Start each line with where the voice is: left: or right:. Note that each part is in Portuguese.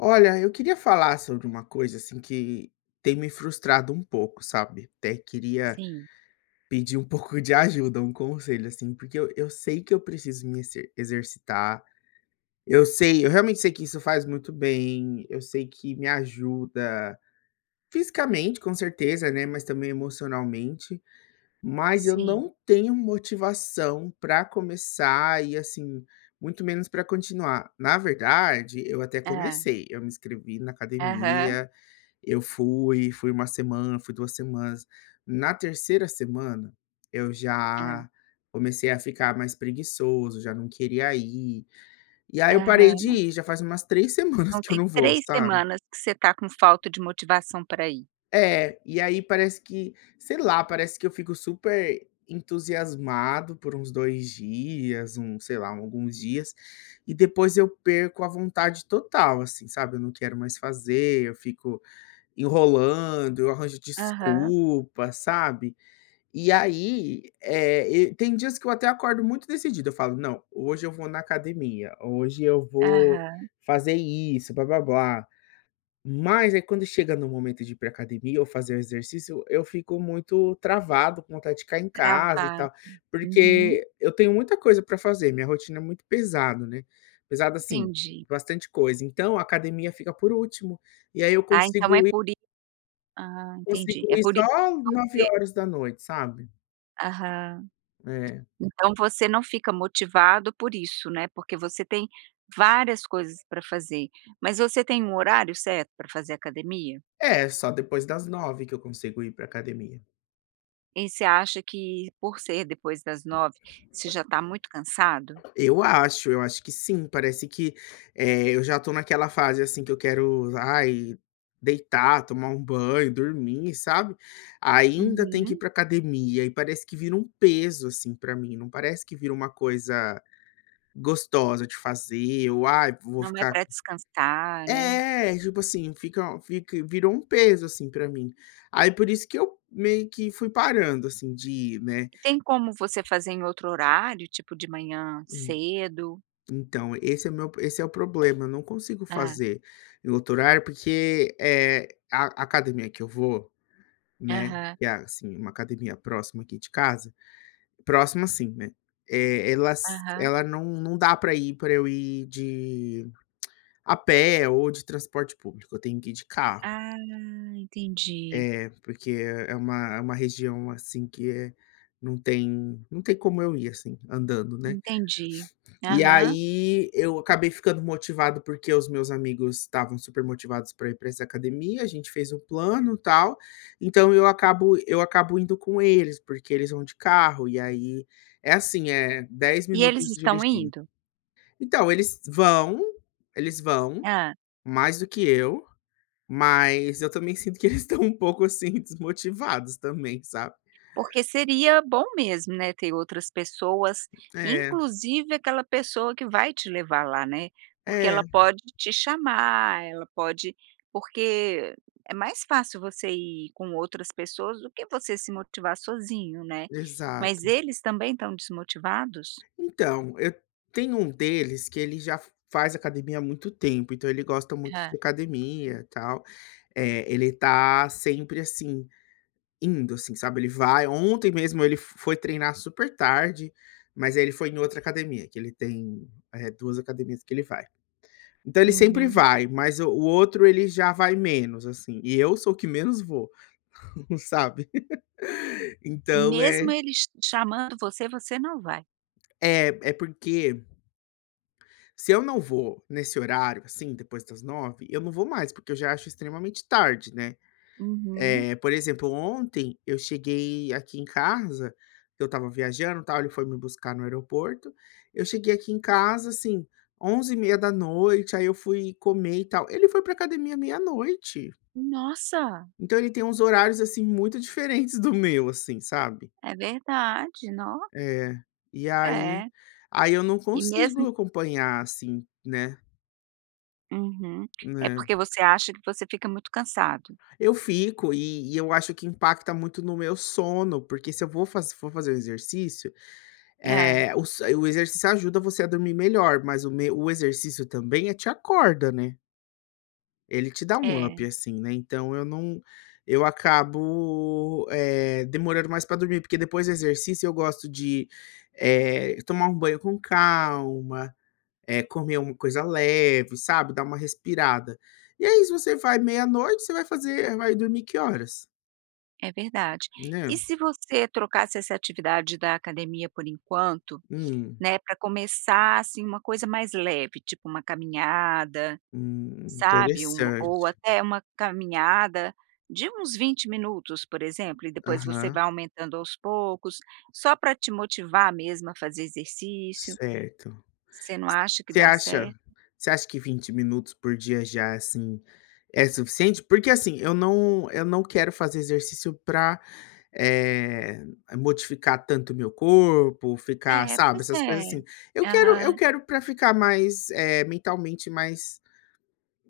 left: Olha, eu queria falar sobre uma coisa, assim, que tem me frustrado um pouco, sabe? Até queria
right: Sim.
left: pedir um pouco de ajuda, um conselho, assim, porque eu eu sei que eu preciso me exer exercitar, eu sei, eu realmente sei que isso faz muito bem, eu sei que me ajuda fisicamente, com certeza, né, mas também emocionalmente, mas eu
right: Sim.
left: não tenho motivação pra começar e, assim, muito menos pra continuar. Na verdade, eu até
right: Hã.
left: comecei, eu me inscrevi na
right: Aham.
left: academia, eu fui, fui 1 semana, fui 2 semanas, na 3ª semana eu
right: Hã.
left: já comecei a ficar mais preguiçoso, já não queria ir, e aí eu parei de
right: Aham.
left: ir já faz umas 3 semanas
right: Então
left: que eu
right: tem
left: não vou,
right: 3
left: sabe?
right: semanas que você tá com falta de motivação pra ir.
left: É, e aí parece que sei lá, parece que eu fico super entusiasmado por uns 2 dias, hum, sei lá, alguns dias e depois eu perco a vontade total, assim, sabe, eu não quero mais fazer, eu fico enrolando, eu arranjo
right: Aham.
left: desculpa, sabe? E aí, eh, e tem dias que eu até acordo muito decidido, eu falo: "Não, hoje eu vou na academia, hoje eu vou
right: Aham.
left: fazer isso, blá-blá-blá". Mas aí quando chega no momento de ir pra academia ou fazer o exercício, eu eu fico muito travado, com vontade de ficar em casa e
right: Travado.
left: tal.
right: Uhum.
left: Porque eu tenho muita coisa pra fazer, minha rotina é muito pesada, né, pesada, assim,
right: Entendi.
left: bastante coisa, então a academia fica por último e aí eu
right: Ah, então é
left: consigo i
right: por i Ah, entendi,
left: consigo
right: é
left: ir
right: por isso
left: só
right: que
left: nove
right: você
left: horas da noite, sabe?
right: Aham.
left: É.
right: Então você não fica motivado por isso, né, porque você tem várias coisas pra fazer, mas você tem um horário certo pra fazer academia?
left: É, só depois das 21h que eu consigo ir pra academia.
right: Em você acha que, por ser depois das 21h, você já tá muito cansado?
left: Eu acho, eu acho que sim, parece que, eh, eu já tô naquela fase assim que eu quero, ai, deitar, tomar um banho, dormir, sabe. Ainda tem que ir
right: Uhum.
left: pra academia, e parece que vira um peso, assim, pra mim, não parece que vira uma coisa gostosa de fazer ou ai vou
right: Não é
left: ficar
right: pra descansar, né?
left: Eh, e, tipo assim, fica um fic virou um peso assim pra mim, aí por isso que eu meio que fui parando, assim, de ir, né.
right: Tem como você fazer em outro horário, tipo de manhã
left: Hum.
right: cedo?
left: Então esse é o meu esse é o problema, eu não consigo
right: Hã.
left: fazer em outro horário, porque, eh, a a academia que eu vou, né,
right: Aham.
left: que, assim, uma academia próxima aqui de casa, próxima, assim, né, eh, ela s
right: Aham.
left: ela não não dá pra ir pra eu ir de a pé ou de transporte público. Eu tenho que ir de carro.
right: Ah, entendi.
left: Eh, porque é é uma é uma região assim que é não tem não tem como eu ir, assim, andando, né.
right: Entendi.
left: E
right: Aham.
left: aí eu acabei ficando motivado, porque os meus amigos estavam supermotivados pra ir pra essa academia, a gente fez o plano, tal. Então eu acabo eu acabo indo com eles, porque eles vão de carro e aí é assim, eh, 10
right: E eles
left: minutos
right: estão
left: dirigindo.
right: indo?
left: Então, eles vão eles vão,
right: Hã.
left: mais do que eu, mas eu também sinto que eles estão um pouco assim desmotivados também sabe?
right: Porque seria bom mesmo, né, ter outras pessoas,
left: É.
right: inclusive aquela pessoa que vai te levar lá, né, porque
left: É.
right: ela pode te chamar, ela pode porque é mais fácil você ir com outras pessoas do que você se motivar sozinho, né, mas
left: Exato.
right: eles também estão desmotivados?
left: Então, e tem um deles que ele já f faz academia há muito tempo, então ele gosta muito de
right: Hã.
left: academia e tal. Eh, ele tá sempre, assim, indo, assim, sabe. Ele vai Ontem mesmo ele f foi treinar supertarde, mas ele foi em outra academia, que ele tem, eh, 2 academias que ele vai. Então, ele sempre
right: Uhum.
left: vai. Mas o o outro, ele já vai menos, assim, e eu sou o que menos vou, sabe.
right: E
left: Então,
right: mesmo
left: é
right: eles ch chamando você, você não vai?
left: É, é porque se eu não vou nesse horário assim depois das 21h, eu não vou mais, porque eu já acho extremamente tarde, né?
right: Uhum.
left: Eh, por exemplo, ontem eu cheguei aqui em casa, que eu estava viajando e tal, ele foi me buscar no aeroporto, eu cheguei aqui em casa assim 23:30h, aí eu fui comer e tal, ele foi pra academia meia-noite.
right: Nossa!
left: Então ele tem uns horários, assim, muito diferentes do meu assim, sabe?
right: É verdade, nó.
left: É, e aí
right: É.
left: aí eu não
right: E mesmo
left: consigo acompanhar assim, né?
right: Uhum. É porque
left: É.
right: você acha que você fica muito cansado?
left: Eu fico, e e eu acho que impacta muito no meu sono, porque se eu vou faze se for fazer o exercício,
right: Hã.
left: eh, o s o exercício ajuda você a dormir melhor, mas o meu o exercício também é te acorda, né? Ele te dá um up
right: É.
left: assim, né. Então, eu não eu acabo, eh, demorando mais para dormir, porque depois do exercício eu gosto de, eh, tomar um banho com calma, eh, comer uma coisa leve, sabe? Dar uma respirada. E aí se você vai meia-noite você vai fazer vai dormir que horas?
right: É verdade. E
left: Né.
right: se você trocasse essa atividade da academia por enquanto,
left: Hum.
right: né, para começar assim uma coisa mais leve, tipo uma caminhada,
left: Hum,
right: sabe? Um
left: interessante.
right: ou até uma caminhada de uns 20 minutos por exemplo e depois você
left: Aham.
right: vai aumentando aos poucos, só para te motivar mesmo a fazer exercício.
left: Certo.
right: Você não acha que
left: Você
right: dá
left: acha,
right: certo?
left: você acha que 20 minutos por dia já é assim, é suficiente? Porque assim eu não eu não quero fazer exercício para, eh, modificar tanto o meu corpo, ficar
right: É,
left: sabe,
right: pois
left: essas coisas
right: é.
left: assim. Eu quero eu
right: Aham.
left: quero pra ficar mais, eh, mentalmente mais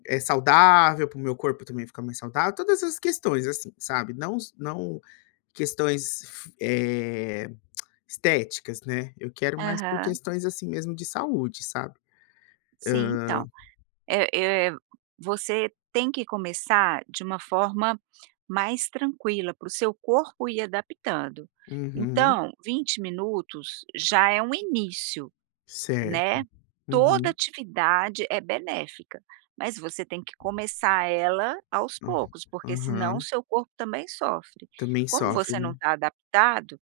left: eh, saudável, para o meu corpo também ficar mais saudável, todas essas questões assim, sabe? Não s não questões f eh, estéticas, né. Eu quero mais por
right: Aham.
left: questões assim mesmo de saúde sabe?
right: Sim, então.
left: Hã.
right: É é você tem que começar de uma forma mais tranquila, para o seu corpo ir adaptando.
left: Uhum.
right: Então, 20 minutos já é um início,
left: Certo,
right: né, toda
left: uhum.
right: atividade é benéfica, mas você tem que começar ela aos
left: Hum,
right: poucos porque senão o
left: aham.
right: seu corpo também sofre.
left: Também
right: Como
left: sofre,
right: você não
left: né.
right: está adaptado,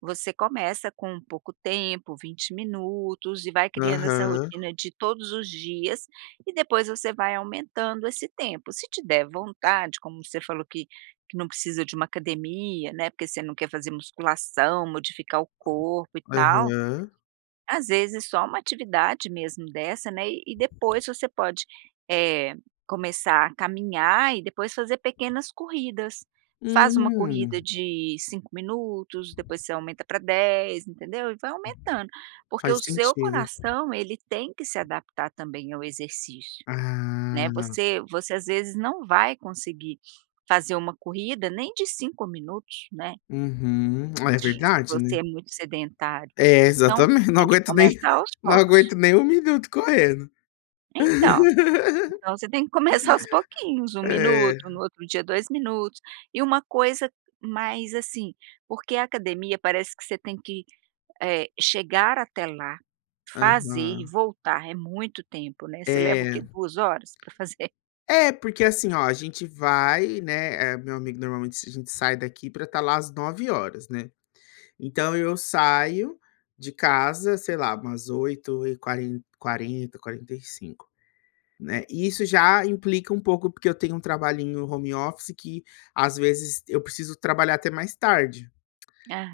right: você começa com pouco tempo, 20 minutos e vai criando essa
left: Aham.
right: rotina de todos os dias e depois você vai aumentando esse tempo. Se te der vontade como você falou que que não precisa de uma academia, né, porque você não quer fazer musculação modificar o corpo e tal.
left: Aham.
right: Às vezes, é só uma atividade mesmo dessa, né, e depois você pode, eh, começar a caminhar e depois fazer pequenas corridas. Faz uma
left: Hum.
right: corrida de 5 minutos depois você aumenta pra 10 entendeu? E vai aumentando porque
left: Faz
right: o seu
left: sentido.
right: coração ele tem que se adaptar também ao exercício, né.
left: Ah.
right: Você você às vezes não vai conseguir fazer uma corrida nem de 5 minutos, né.
left: Uhum, é
right: [unintelligible] Se
left: verdade,
right: você
left: né.
right: é muito sedentário,
left: É,
right: então
left: exatamente,
right: você
left: não
right: tem que
left: aguento nem
right: começar aos
left: não aguento
right: poucos.
left: nem 1 minuto correndo.
right: Então, então você tem que começar aos pouquinhos, 1
left: É.
right: minuto, no outro dia 2 minutos e uma coisa mais, assim. Porque a academia parece que você tem que, eh, chegar até lá, fazer e
left: Aham.
right: voltar é muito tempo, né, Você leva o quê,
left: É.
right: 2 horas pra fazer?
left: É, porque assim oh a gente vai, né. Eh, meu amigo normalmente s a gente sai daqui para estar lá às 21:00hs, né. Então eu saio de casa, sei lá, umas oito e quare quarenta, quarenta e cinco, né. E isso já implica um pouco, porque eu tenho um trabalhinho home office que às vezes eu preciso trabalhar até mais tarde.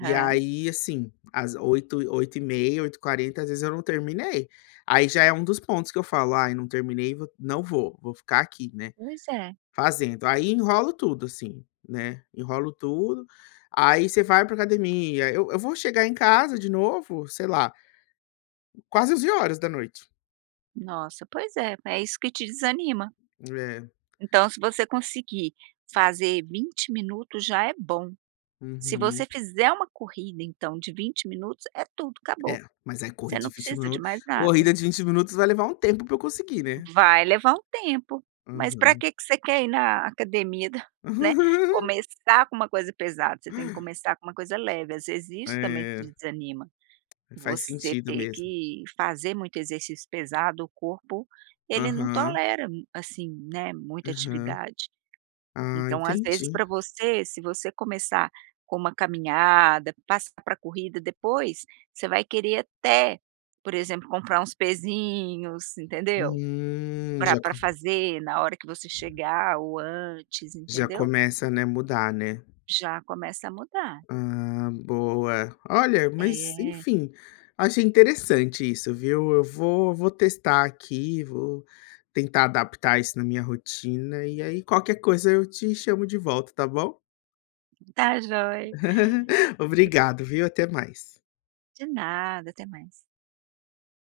left: E aí assim, às 20:00, 20:30, 20:40 às vezes eu não terminei. Aí já é um dos pontos que eu falo: "Ai não terminei vou não vou, vou ficar aqui né,
right: Pois é.
left: fazendo". Aí enrolo tudo assim, né. Enrolo tudo, aí você vai pra academia, eu eu vou chegar em casa de novo, sei lá quase 23:00h.
right: Nossa, pois é. É isso que te desanima.
left: É.
right: Então se você conseguir fazer 20 minutos já é bom. Se você
left: Uhum.
right: fizer uma corrida então de 20 minutos, é tudo
left: É,
right: acabou.
left: mas aí
right: Você
left: corrida de
right: não
left: 20
right: precisa
left: minu
right: de mais nada.
left: corrida de 20 minutos vai levar um tempo pra eu conseguir, né?
right: Vai levar um tempo, mas pra
left: Aham.
right: que que você quer ir na academia, né, começar com uma coisa pesada? Você tem que começar com uma coisa leve. Às vezes isso também
left: É.
right: te desanima,
left: Faz
right: você
left: sentido
right: ter
left: mesmo.
right: que fazer muito exercício pesado o corpo ele não
left: Aham.
right: tolera m assim, né, muita
left: Aham.
right: atividade.
left: Ah,
right: Então às vezes
left: entendi.
right: pra você, se você começar com uma caminhada, passar pra corrida depois, você vai querer até, por exemplo, comprar uns pesinhos, entendeu,
left: Hum.
right: pra
left: Já
right: pra
left: co
right: fazer na hora que você chegar ou antes,
left: Já
right: entendeu?
left: começa, né, mudar, né?
right: Já começa a mudar.
left: Ah, boa. Olha, mas,
right: É.
left: enfim, achei interessante isso, viu. Eu vou vou testar aqui, vou tentar adaptar isso na minha rotina, e aí qualquer coisa eu te chamo de volta tá bom?
right: Tá jóia.
left: Obrigado, viu, até mais.
right: De nada, até mais.